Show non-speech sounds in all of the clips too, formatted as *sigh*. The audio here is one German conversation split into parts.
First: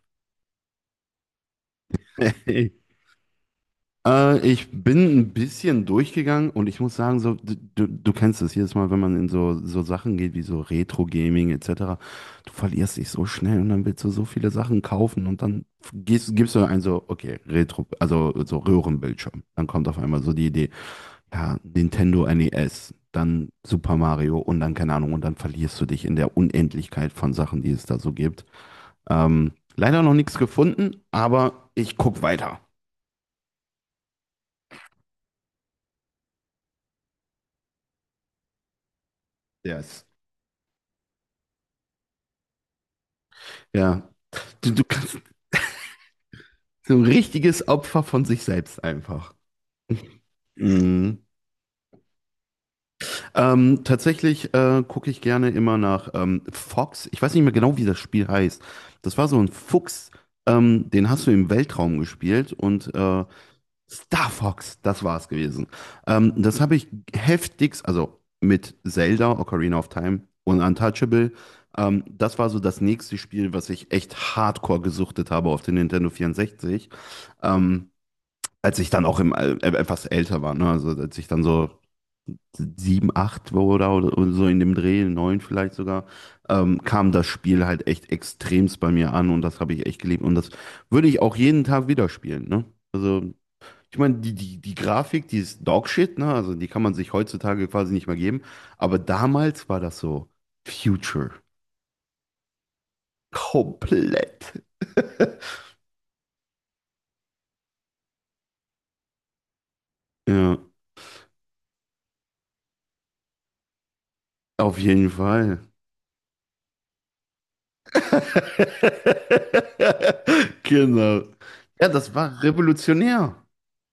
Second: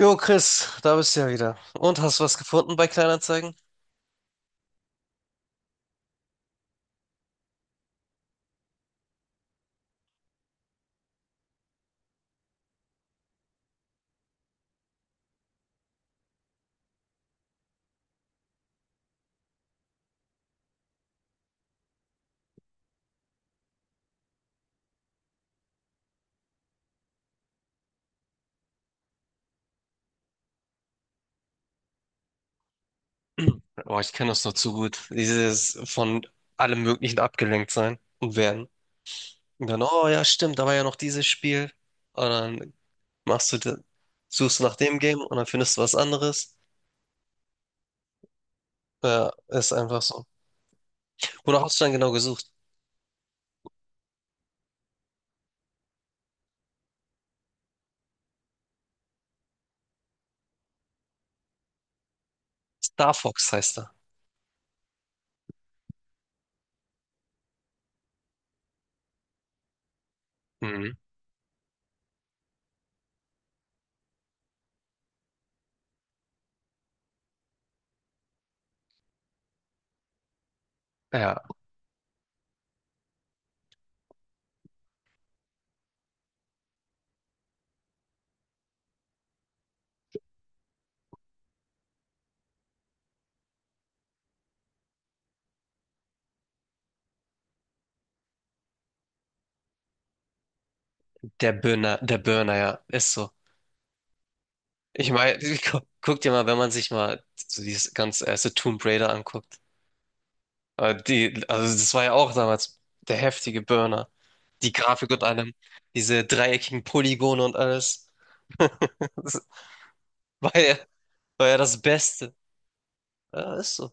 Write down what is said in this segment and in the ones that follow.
Jo, Chris, da bist du ja wieder. Und hast du was Hey, gefunden bei Kleinanzeigen? Ich bin ein bisschen durchgegangen und ich muss sagen, so, du kennst es jedes Mal, wenn man in so Sachen geht wie so Retro-Gaming etc., du verlierst dich so schnell und dann willst du so viele Sachen kaufen und dann gibst du ein so, okay, Retro, also so Röhrenbildschirm. Dann kommt auf einmal so die Idee, ja, Nintendo NES, dann Super Mario und dann keine Ahnung und dann verlierst du dich in der Unendlichkeit von Sachen, die es da so gibt. Leider noch nichts gefunden, aber ich guck weiter. Oh, ich kenne das noch zu gut. Dieses von allem Möglichen abgelenkt sein und werden. Und dann, Yes. oh ja, stimmt, da war ja noch dieses Spiel. Und dann machst du, de- Ja, suchst du du, nach du dem kannst Game und dann findest du was anderes. so ein richtiges Opfer von sich selbst Ja, einfach. ist einfach so. Mhm. Wonach hast du dann genau gesucht? Tatsächlich, gucke ich gerne immer nach Fox. Ich weiß nicht mehr genau, wie das Spiel heißt. Das war so ein Fuchs, den hast du im Weltraum gespielt und Star Fox heißt er. Star Fox, das war es gewesen. Das habe ich heftigst, also mit Zelda, Ocarina of Time und Mhm. Untouchable. Das war so das nächste Spiel, was ich echt hardcore gesuchtet habe auf den Nintendo 64. Ähm, Als ich dann auch etwas älter war, ne? Also als ich Ja, dann so sieben, acht war oder so in dem Dreh, neun vielleicht sogar, kam das Spiel halt echt extremst bei mir an und das habe ich echt geliebt. Und das würde ich auch jeden Tag wieder spielen, ne? Also, ich meine, die Grafik, die ist Dogshit, ne? Also die kann man sich heutzutage quasi nicht mehr geben. Aber damals war das so Future. der Burner, ja, ist so. Komplett. Ich meine, *laughs* *laughs* guck dir mal, wenn man sich mal so dieses ganze erste Tomb Raider anguckt. Ja, Die, also das war ja auch damals der heftige Burner. Die auf Grafik jeden und allem, Fall. diese dreieckigen Polygone und alles. *laughs* Das *laughs* war ja, Genau. war ja das Ja, das Beste. war revolutionär. Ja, ist so.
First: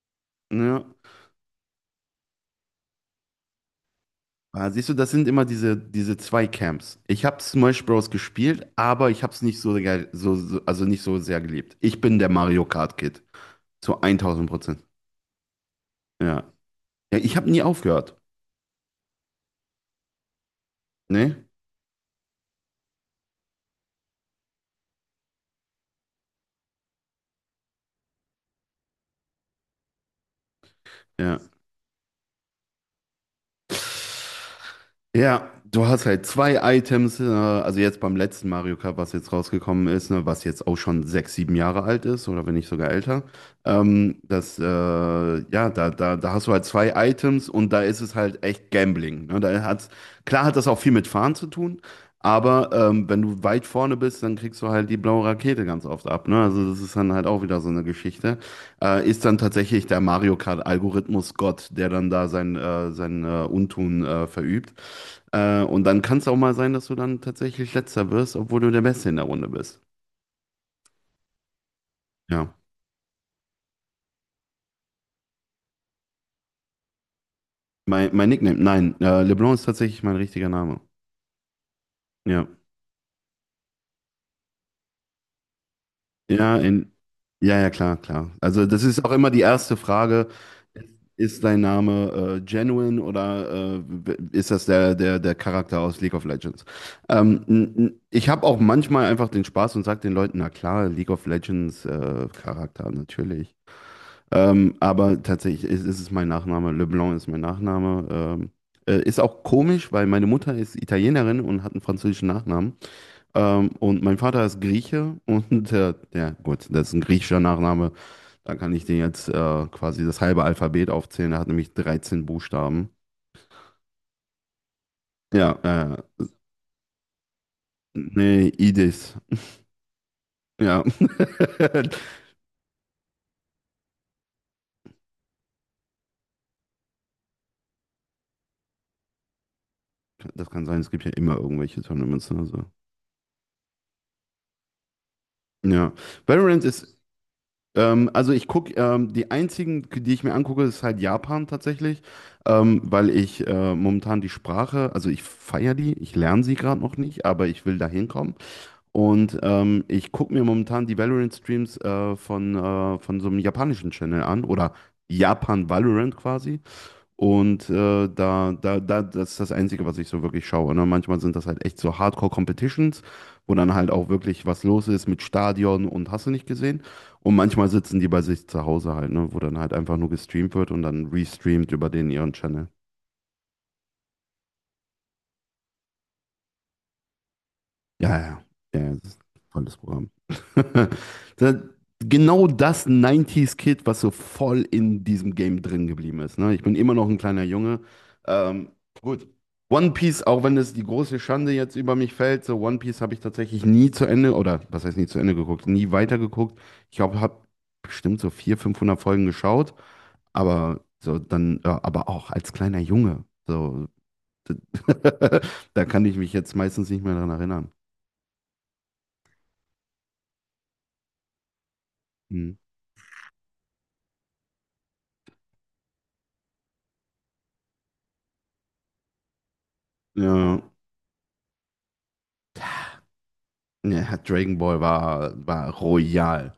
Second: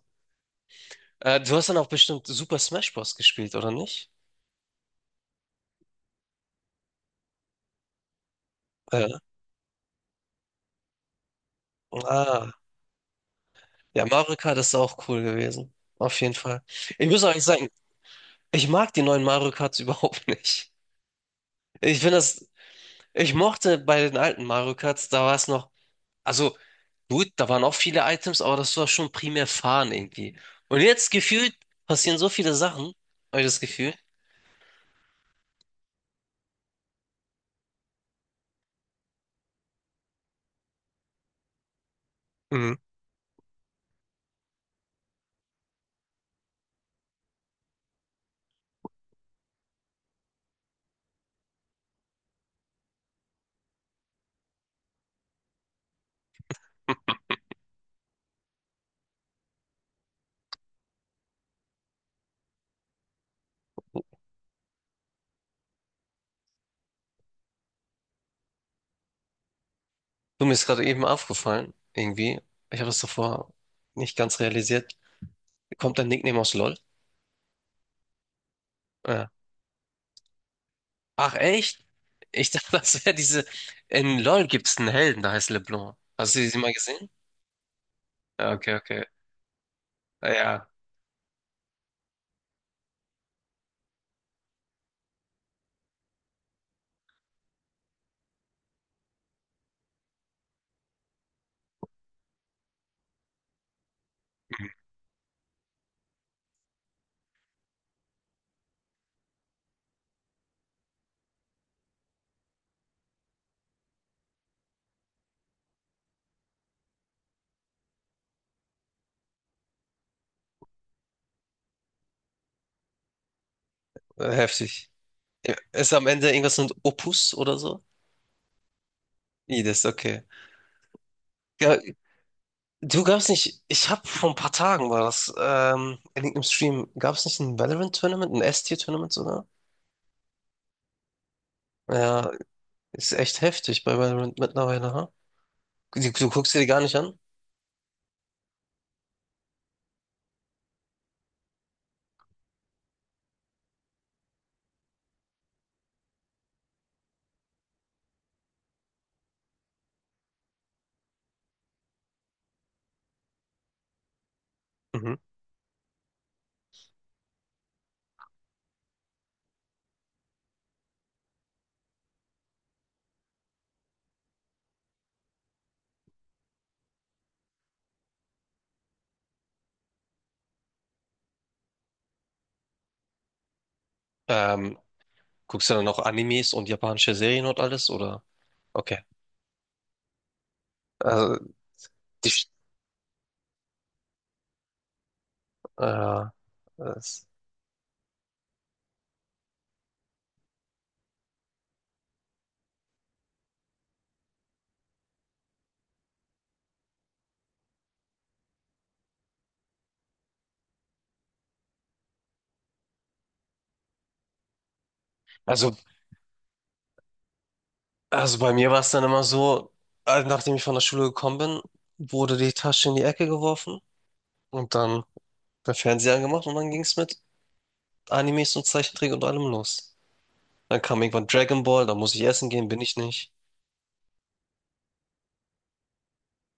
Ja. Du hast dann auch bestimmt Super Smash Bros. Gespielt, oder nicht? Ah, siehst du, das sind immer diese zwei Camps. Ich habe Smash Bros. Gespielt, aber Ja. ich habe es nicht so, also nicht so sehr geliebt. Ich bin der Ah, Mario Kart Kid. Zu ja, Mario 1000 Kart ist Prozent. auch cool gewesen. Auf jeden Ja. Fall. Ich Ja, muss ich euch habe nie sagen, aufgehört. ich mag die neuen Mario Karts *laughs* überhaupt nicht. Ne? Ich finde das, ich mochte bei den alten Mario Karts, da war es noch. Also gut, da waren auch viele Items, aber das war schon primär Fahren irgendwie. Und jetzt Ja. gefühlt passieren so viele Sachen, habe ich das Gefühl. Ja, du hast halt zwei Items, also jetzt beim letzten Mario Kart, was jetzt rausgekommen ist, ne, was jetzt auch schon sechs, sieben Jahre alt ist oder wenn nicht Mhm. sogar älter. Das, ja, da, da, da hast du halt zwei Items und da ist es halt echt Gambling. Ne? Da hat's, klar hat das auch viel mit Fahren zu tun, aber wenn du weit vorne bist, dann kriegst du halt die blaue Rakete ganz oft ab. Ne? Also das ist dann halt auch wieder so eine Geschichte, ist dann tatsächlich der Mario Kart-Algorithmus Gott, der dann da sein Untun verübt. Und dann kann es auch mal sein, dass du dann tatsächlich Letzter wirst, obwohl du der Beste in der Runde bist. Du, mir ist gerade eben aufgefallen, irgendwie. Ja. Ich habe es davor nicht ganz realisiert. Kommt dein Nickname aus LOL? Mein Nickname, nein, Ja. LeBlanc ist tatsächlich mein richtiger Name. Ach, echt? Ja. Ich *laughs* dachte, das wäre diese. In LOL gibt es einen Helden, der heißt LeBlanc. Hast du sie Ja, mal gesehen? ja, ja, klar, klar. Ja, Also okay, das okay. ist auch immer die erste Frage. Ja, Ist dein Name, genuine oder ist das der Charakter aus League of Legends? Ich habe auch manchmal einfach den Spaß und sage den Leuten, na klar, League of Legends, Charakter, natürlich. Aber tatsächlich ist es mein Nachname. LeBlanc ist mein Nachname. Ist auch komisch, weil meine Mutter ist Italienerin und hat einen französischen Nachnamen. Und mein Vater ist Grieche und *laughs* ja, gut, das ist ein griechischer Nachname. Da kann ich dir jetzt quasi das halbe Alphabet aufzählen. Er hat nämlich 13 Buchstaben. heftig. Ja, Ist am Ende irgendwas mit Opus oder so? nee, Idis. I, das ist okay. Ja. Ja, *laughs* du gab's nicht, ich habe vor ein paar Tagen war das, in irgendeinem Stream, gab's nicht ein Valorant-Tournament, ein S-Tier-Tournament sogar? Das kann sein, es gibt ja immer irgendwelche Tournaments. Ja, Ne, also. ist echt heftig bei Valorant mittlerweile, ha? Ja. Du guckst dir Valorant die gar nicht ist, an? Also ich gucke, die einzigen, die ich mir angucke, ist halt Japan tatsächlich, weil ich momentan die Sprache, also ich feiere die, ich lerne sie gerade noch nicht, aber ich will da hinkommen. Und ich gucke mir momentan die Valorant-Streams von so einem japanischen Channel an oder Mhm. Japan Valorant quasi. Und das ist das Einzige, was ich so wirklich schaue. Ne? Manchmal sind das halt echt so Hardcore-Competitions, wo dann halt auch wirklich was los ist mit Stadion und hast du nicht gesehen. Und manchmal sitzen die bei sich zu Hause halt, ne? Wo dann halt einfach nur gestreamt wird und dann restreamt über den ihren Channel. Ähm, Guckst du dann auch Animes und japanische Serien und alles, Ja, oder? ja, ja, ja, Okay. das ist ein tolles Programm. *laughs* Also, Da- die, Genau, Sch- das 90 kid, was so voll in diesem Game drin geblieben äh, ist. Ne? Ich bin immer noch ein es- kleiner Junge. Ähm, gut. One Piece, auch wenn es die große Schande jetzt über mich fällt, so One Piece habe ich tatsächlich nie zu Ende, oder was heißt nie zu Ende geguckt, nie weitergeguckt. Ich glaube, habe bestimmt so 400, 500 Folgen geschaut, aber so dann, ja, aber auch als kleiner Junge. So, *laughs* also, da kann ich mich jetzt meistens nicht mehr dran erinnern. also bei mir war es dann immer so, nachdem ich von der Schule gekommen bin, wurde Hm. die Tasche in die Ecke geworfen und dann der Fernseher angemacht und dann ging es mit Animes und Zeichentrick und allem los. Ja, Dann kam irgendwann Dragon Ball, da muss ich essen gehen, bin ich nicht. ja, ja, Dragon Ball war royal.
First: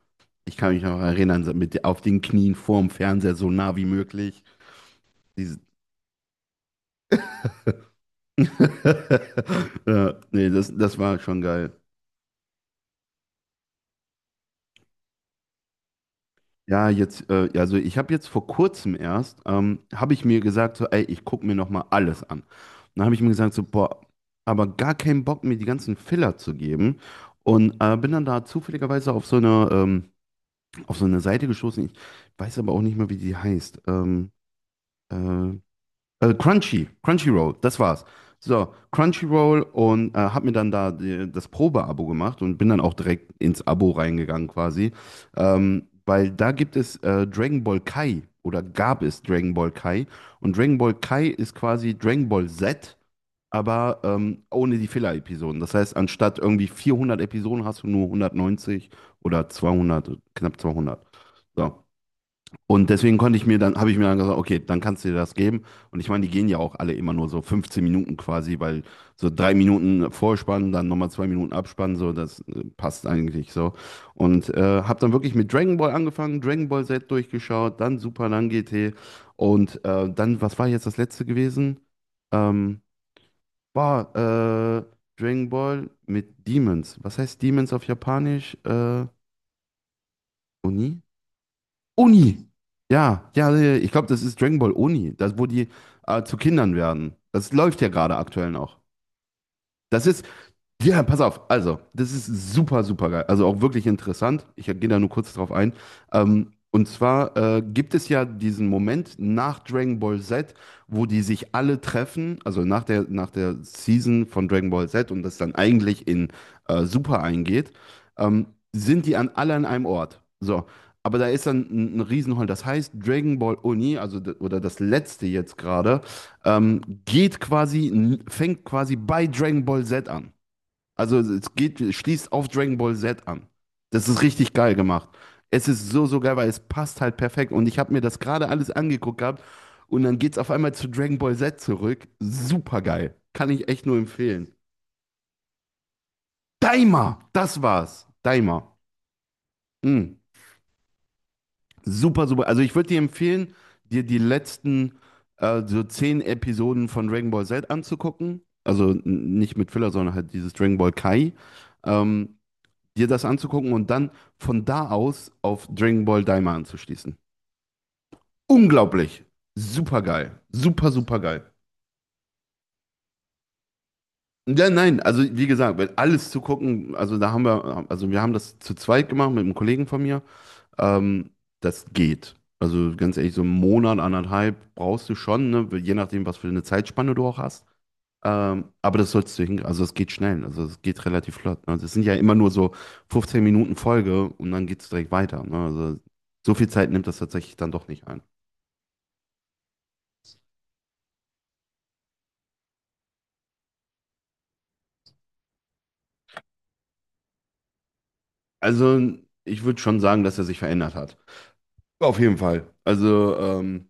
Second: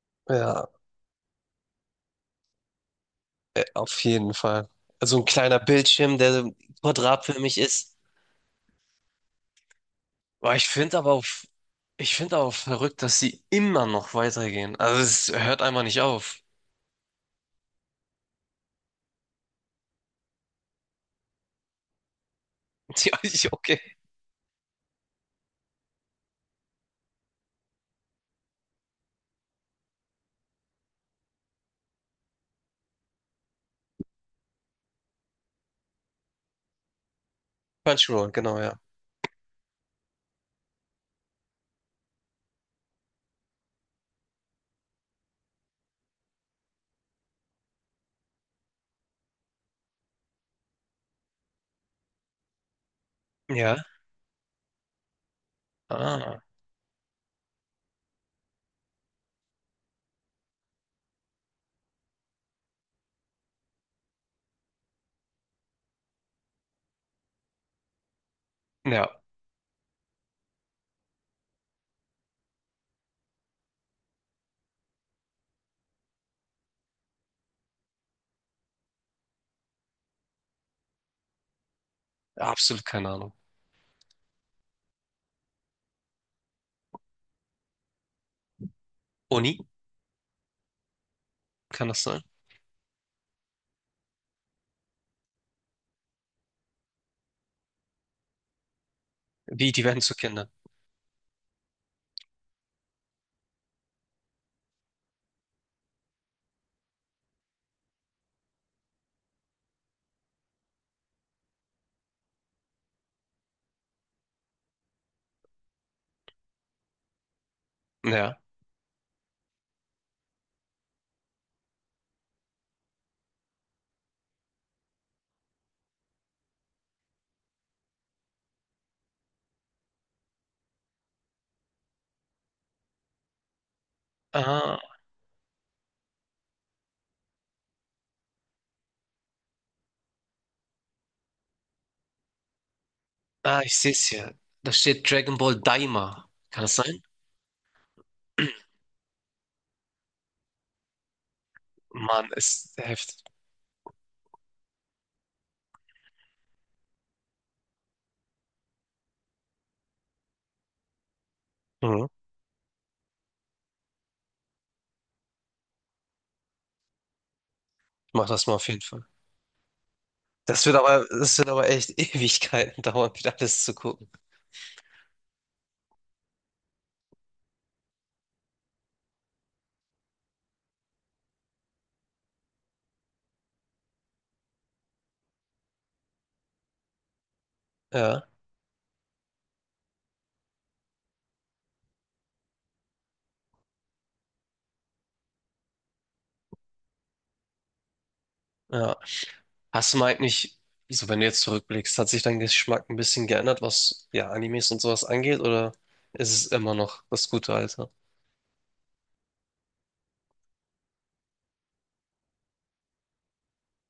Ich Ja, kann mich noch erinnern, so mit auf den Knien vorm Fernseher so nah wie auf jeden möglich. Fall. Also ein Diese kleiner Bildschirm, der quadratförmig ist. *laughs* Ja, nee, Boah, ich das, finde das aber war auch, schon geil. ich finde aber auch verrückt, dass sie immer noch weitergehen. Also es hört einfach nicht auf. Ja, jetzt, ja, also ich habe jetzt vor kurzem erst, habe ich mir gesagt, so, ey, ich gucke mir nochmal alles an. *laughs* Dann Ja, habe ich mir gesagt, so, okay. boah, aber gar keinen Bock, mir die ganzen Filler zu geben. Und bin dann da zufälligerweise auf so eine Seite gestoßen. Ich weiß aber auch nicht mehr, wie die heißt. Äh, Crunchyroll, das war's. Crunchyroll, genau, So, ja. Crunchyroll und hab mir dann da das Probe-Abo gemacht und bin dann auch direkt ins Abo reingegangen quasi. Weil da gibt es Dragon Ball Kai oder gab es Dragon Ball Kai. Und Dragon Ball Kai ist quasi Dragon Ball Z, Ja. aber ohne die Filler-Episoden. Das heißt, anstatt Ah. irgendwie 400 Episoden hast du nur 190 oder 200, knapp 200. So. Und deswegen konnte ich mir dann, habe ich mir dann gesagt, okay, dann kannst du dir das geben. Und ich meine, die gehen ja auch alle immer nur so 15 Minuten quasi, weil Ja, so 3 Minuten Vorspann, dann nochmal 2 Minuten Abspann, so, das passt eigentlich so. Und habe dann wirklich mit Dragon Ball angefangen, Dragon Ball Z durchgeschaut, dann Super, dann GT. Und dann, was war jetzt das letzte gewesen? Ähm, absolut keine Ahnung. War Dragon Ball mit Demons. Was heißt Demons auf Japanisch? Uni, Oni? kann das sein? Oni. Ja, ja, ja, ich glaube, das ist Dragon Ball Oni, das, wo die zu Kindern werden. Das läuft ja gerade aktuell noch. Wie, die werden Das zu ist, Kindern. ja, pass auf, also, das ist super, super geil. Also auch wirklich interessant. Ich gehe da nur kurz drauf ein. Und zwar, gibt es ja diesen Moment nach Dragon Ball Z, wo die sich alle treffen, also nach der, Season von Dragon Ball Z und das dann eigentlich in Super eingeht, Ja. ähm, sind die an alle an einem Ort. So. Aber da ist dann ein Riesenhall. Das heißt, Dragon Ball Uni, also oder das letzte jetzt gerade, fängt quasi bei Dragon Ball Z an. Also es schließt auf Dragon Ball Z an. Das ist richtig geil Ah, gemacht. Es ist so, so geil, weil es passt halt perfekt. Und ich habe mir das gerade alles angeguckt gehabt und dann geht's auf einmal zu Dragon Ball Z zurück. Super geil. Kann ah, ich ich echt sehe nur es hier. empfehlen. Da steht Dragon Ball Daima. Kann das sein? Daima, das war's. Daima. Mm. Super, Mann, super. Also ist ich würde dir heftig. empfehlen, dir die letzten, so 10 Episoden von Dragon Ball Z anzugucken. Also nicht mit Filler, sondern halt dieses Dragon Ball Kai. Mhm. Ähm, Dir das anzugucken und dann von da aus auf Dragon Ball Daima anzuschließen. Ich mach das mal auf jeden Fall. Unglaublich. Super geil. Das wird Super, aber, super das wird geil. aber echt *laughs* Ewigkeiten dauern, wieder alles zu gucken. Ja, nein, also wie gesagt, weil alles zu gucken, also da haben wir, also wir haben das zu zweit gemacht mit einem Kollegen von mir. Ähm, Das geht. Also ganz ehrlich, so einen Monat, anderthalb brauchst du schon, ne? Je nachdem, was für eine Zeitspanne du auch hast. Ja, Aber das sollst du hin, also es geht schnell, also es geht relativ flott. Ne? Das sind ja immer nur so 15 Minuten Folge und dann geht es direkt weiter. Ne? Also so viel Zeit nimmt das tatsächlich dann doch nicht ein. ja. Hast du mal eigentlich, so wenn du jetzt zurückblickst, hat sich dein Geschmack ein bisschen geändert, was ja Animes und sowas angeht, oder ist es immer noch das gute Alte? Also ich würde schon sagen, dass er sich verändert hat. Auf jeden Fall. Also,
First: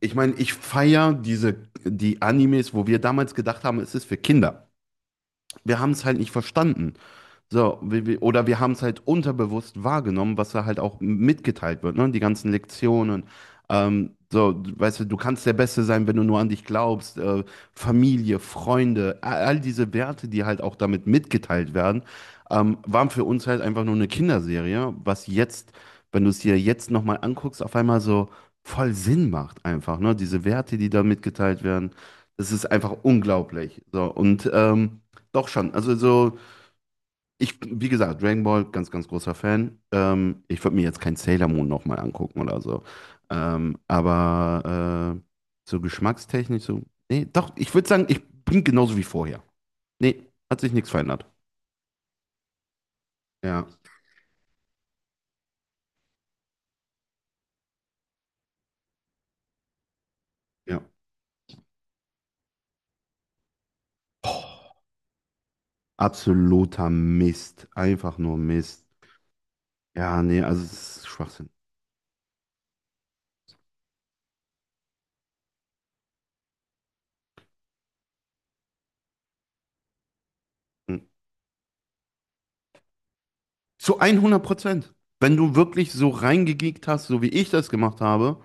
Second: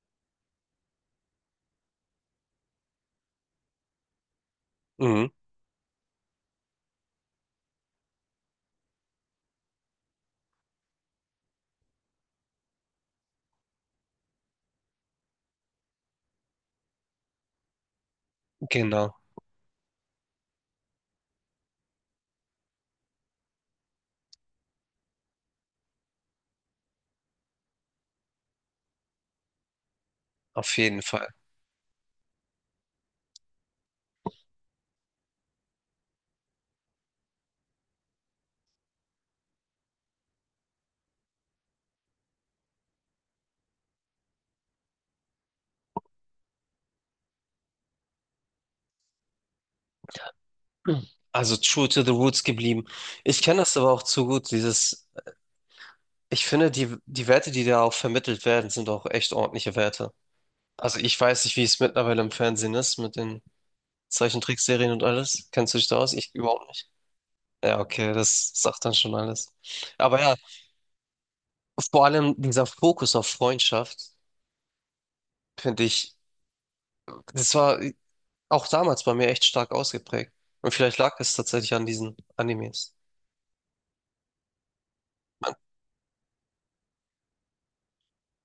ich meine, ich feiere die Animes, wo wir damals gedacht haben, es ist für Kinder. Mhm, Wir haben es halt nicht verstanden. So, wir, oder wir haben es halt unterbewusst wahrgenommen, was da halt auch mitgeteilt wird, ne? Die ganzen Lektionen. So, weißt du, du kannst der Beste sein, wenn du nur an dich glaubst. Familie, genau, Freunde, all diese Werte, die halt auch damit mitgeteilt werden, waren für uns halt einfach nur eine Kinderserie, was jetzt, wenn du es dir jetzt nochmal anguckst, auf einmal so voll Sinn macht einfach, ne? Diese auf Werte, die jeden da Fall. mitgeteilt werden, das ist einfach unglaublich. So, und doch schon, also so. Ich, wie gesagt, Dragon Ball, ganz, ganz großer Fan. Ich würde mir jetzt kein Sailor Moon nochmal angucken oder so. Aber so geschmackstechnisch, so. Nee, doch, ich würde sagen, ich bin genauso wie vorher. Nee, hat sich nichts Mhm. verändert. Also true to the roots geblieben. Ich kenne Ja, das aber auch zu gut, dieses, ich finde, die Werte, die da auch vermittelt werden, sind auch echt ordentliche Werte. ja. Also ich weiß nicht, wie es mittlerweile im Fernsehen ist mit den Zeichentrickserien und alles? Kennst du dich da aus? Ich überhaupt nicht. Absoluter Mist. Ja, okay, Einfach nur das sagt Mist. dann schon alles. Aber Ja, ja, nee, also es ist Schwachsinn. vor allem dieser Fokus auf Freundschaft, finde ich, das war auch damals bei mir echt stark ausgeprägt. Und vielleicht Hm. lag es tatsächlich an diesen Animes. Zu 100%. Wenn du wirklich so reingegeekt hast, so wie ich das gemacht habe,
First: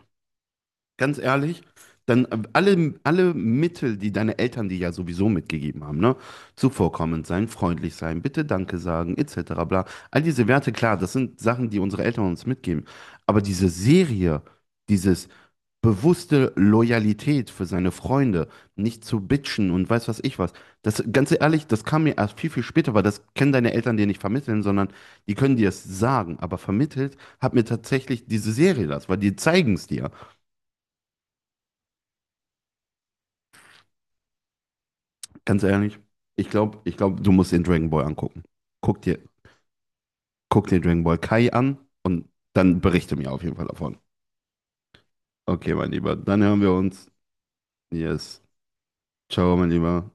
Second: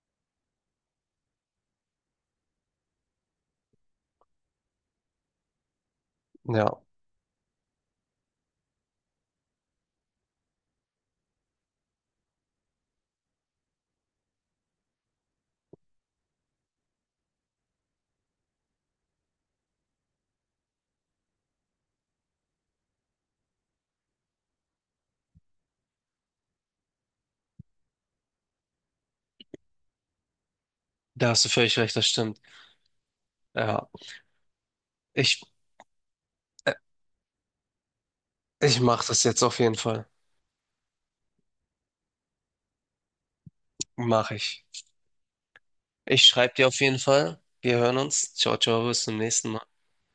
ganz ehrlich, dann, alle Mittel, die deine Eltern dir ja sowieso mitgegeben haben, ne? Ja, Zuvorkommend sein, freundlich sein, bitte Danke sagen, etc. bla. All diese Werte, klar, das sind Sachen, die unsere Eltern uns mitgeben. Aber diese Serie, dieses bewusste Loyalität für seine Freunde, nicht zu bitchen und weiß was ich was, das, ganz ehrlich, das kam mir erst viel, viel später, weil das können deine Eltern dir nicht vermitteln, sondern die können dir es sagen. Aber vermittelt hat mir tatsächlich diese Serie das, weil die zeigen es dir. da hast du völlig recht, das stimmt. Ja, ich, Ganz ehrlich, ich äh, glaube, ich glaub, du musst den Dragon Ball angucken. ich Guck mache dir, das jetzt auf jeden Fall. guck dir Dragon Ball Kai an und dann berichte mir auf jeden Fall davon. Mache ich. Okay, mein Lieber, Ich dann schreibe hören dir wir auf jeden uns. Fall. Wir hören uns. Yes. Ciao, ciao, bis zum nächsten Ciao, Mal. mein Lieber.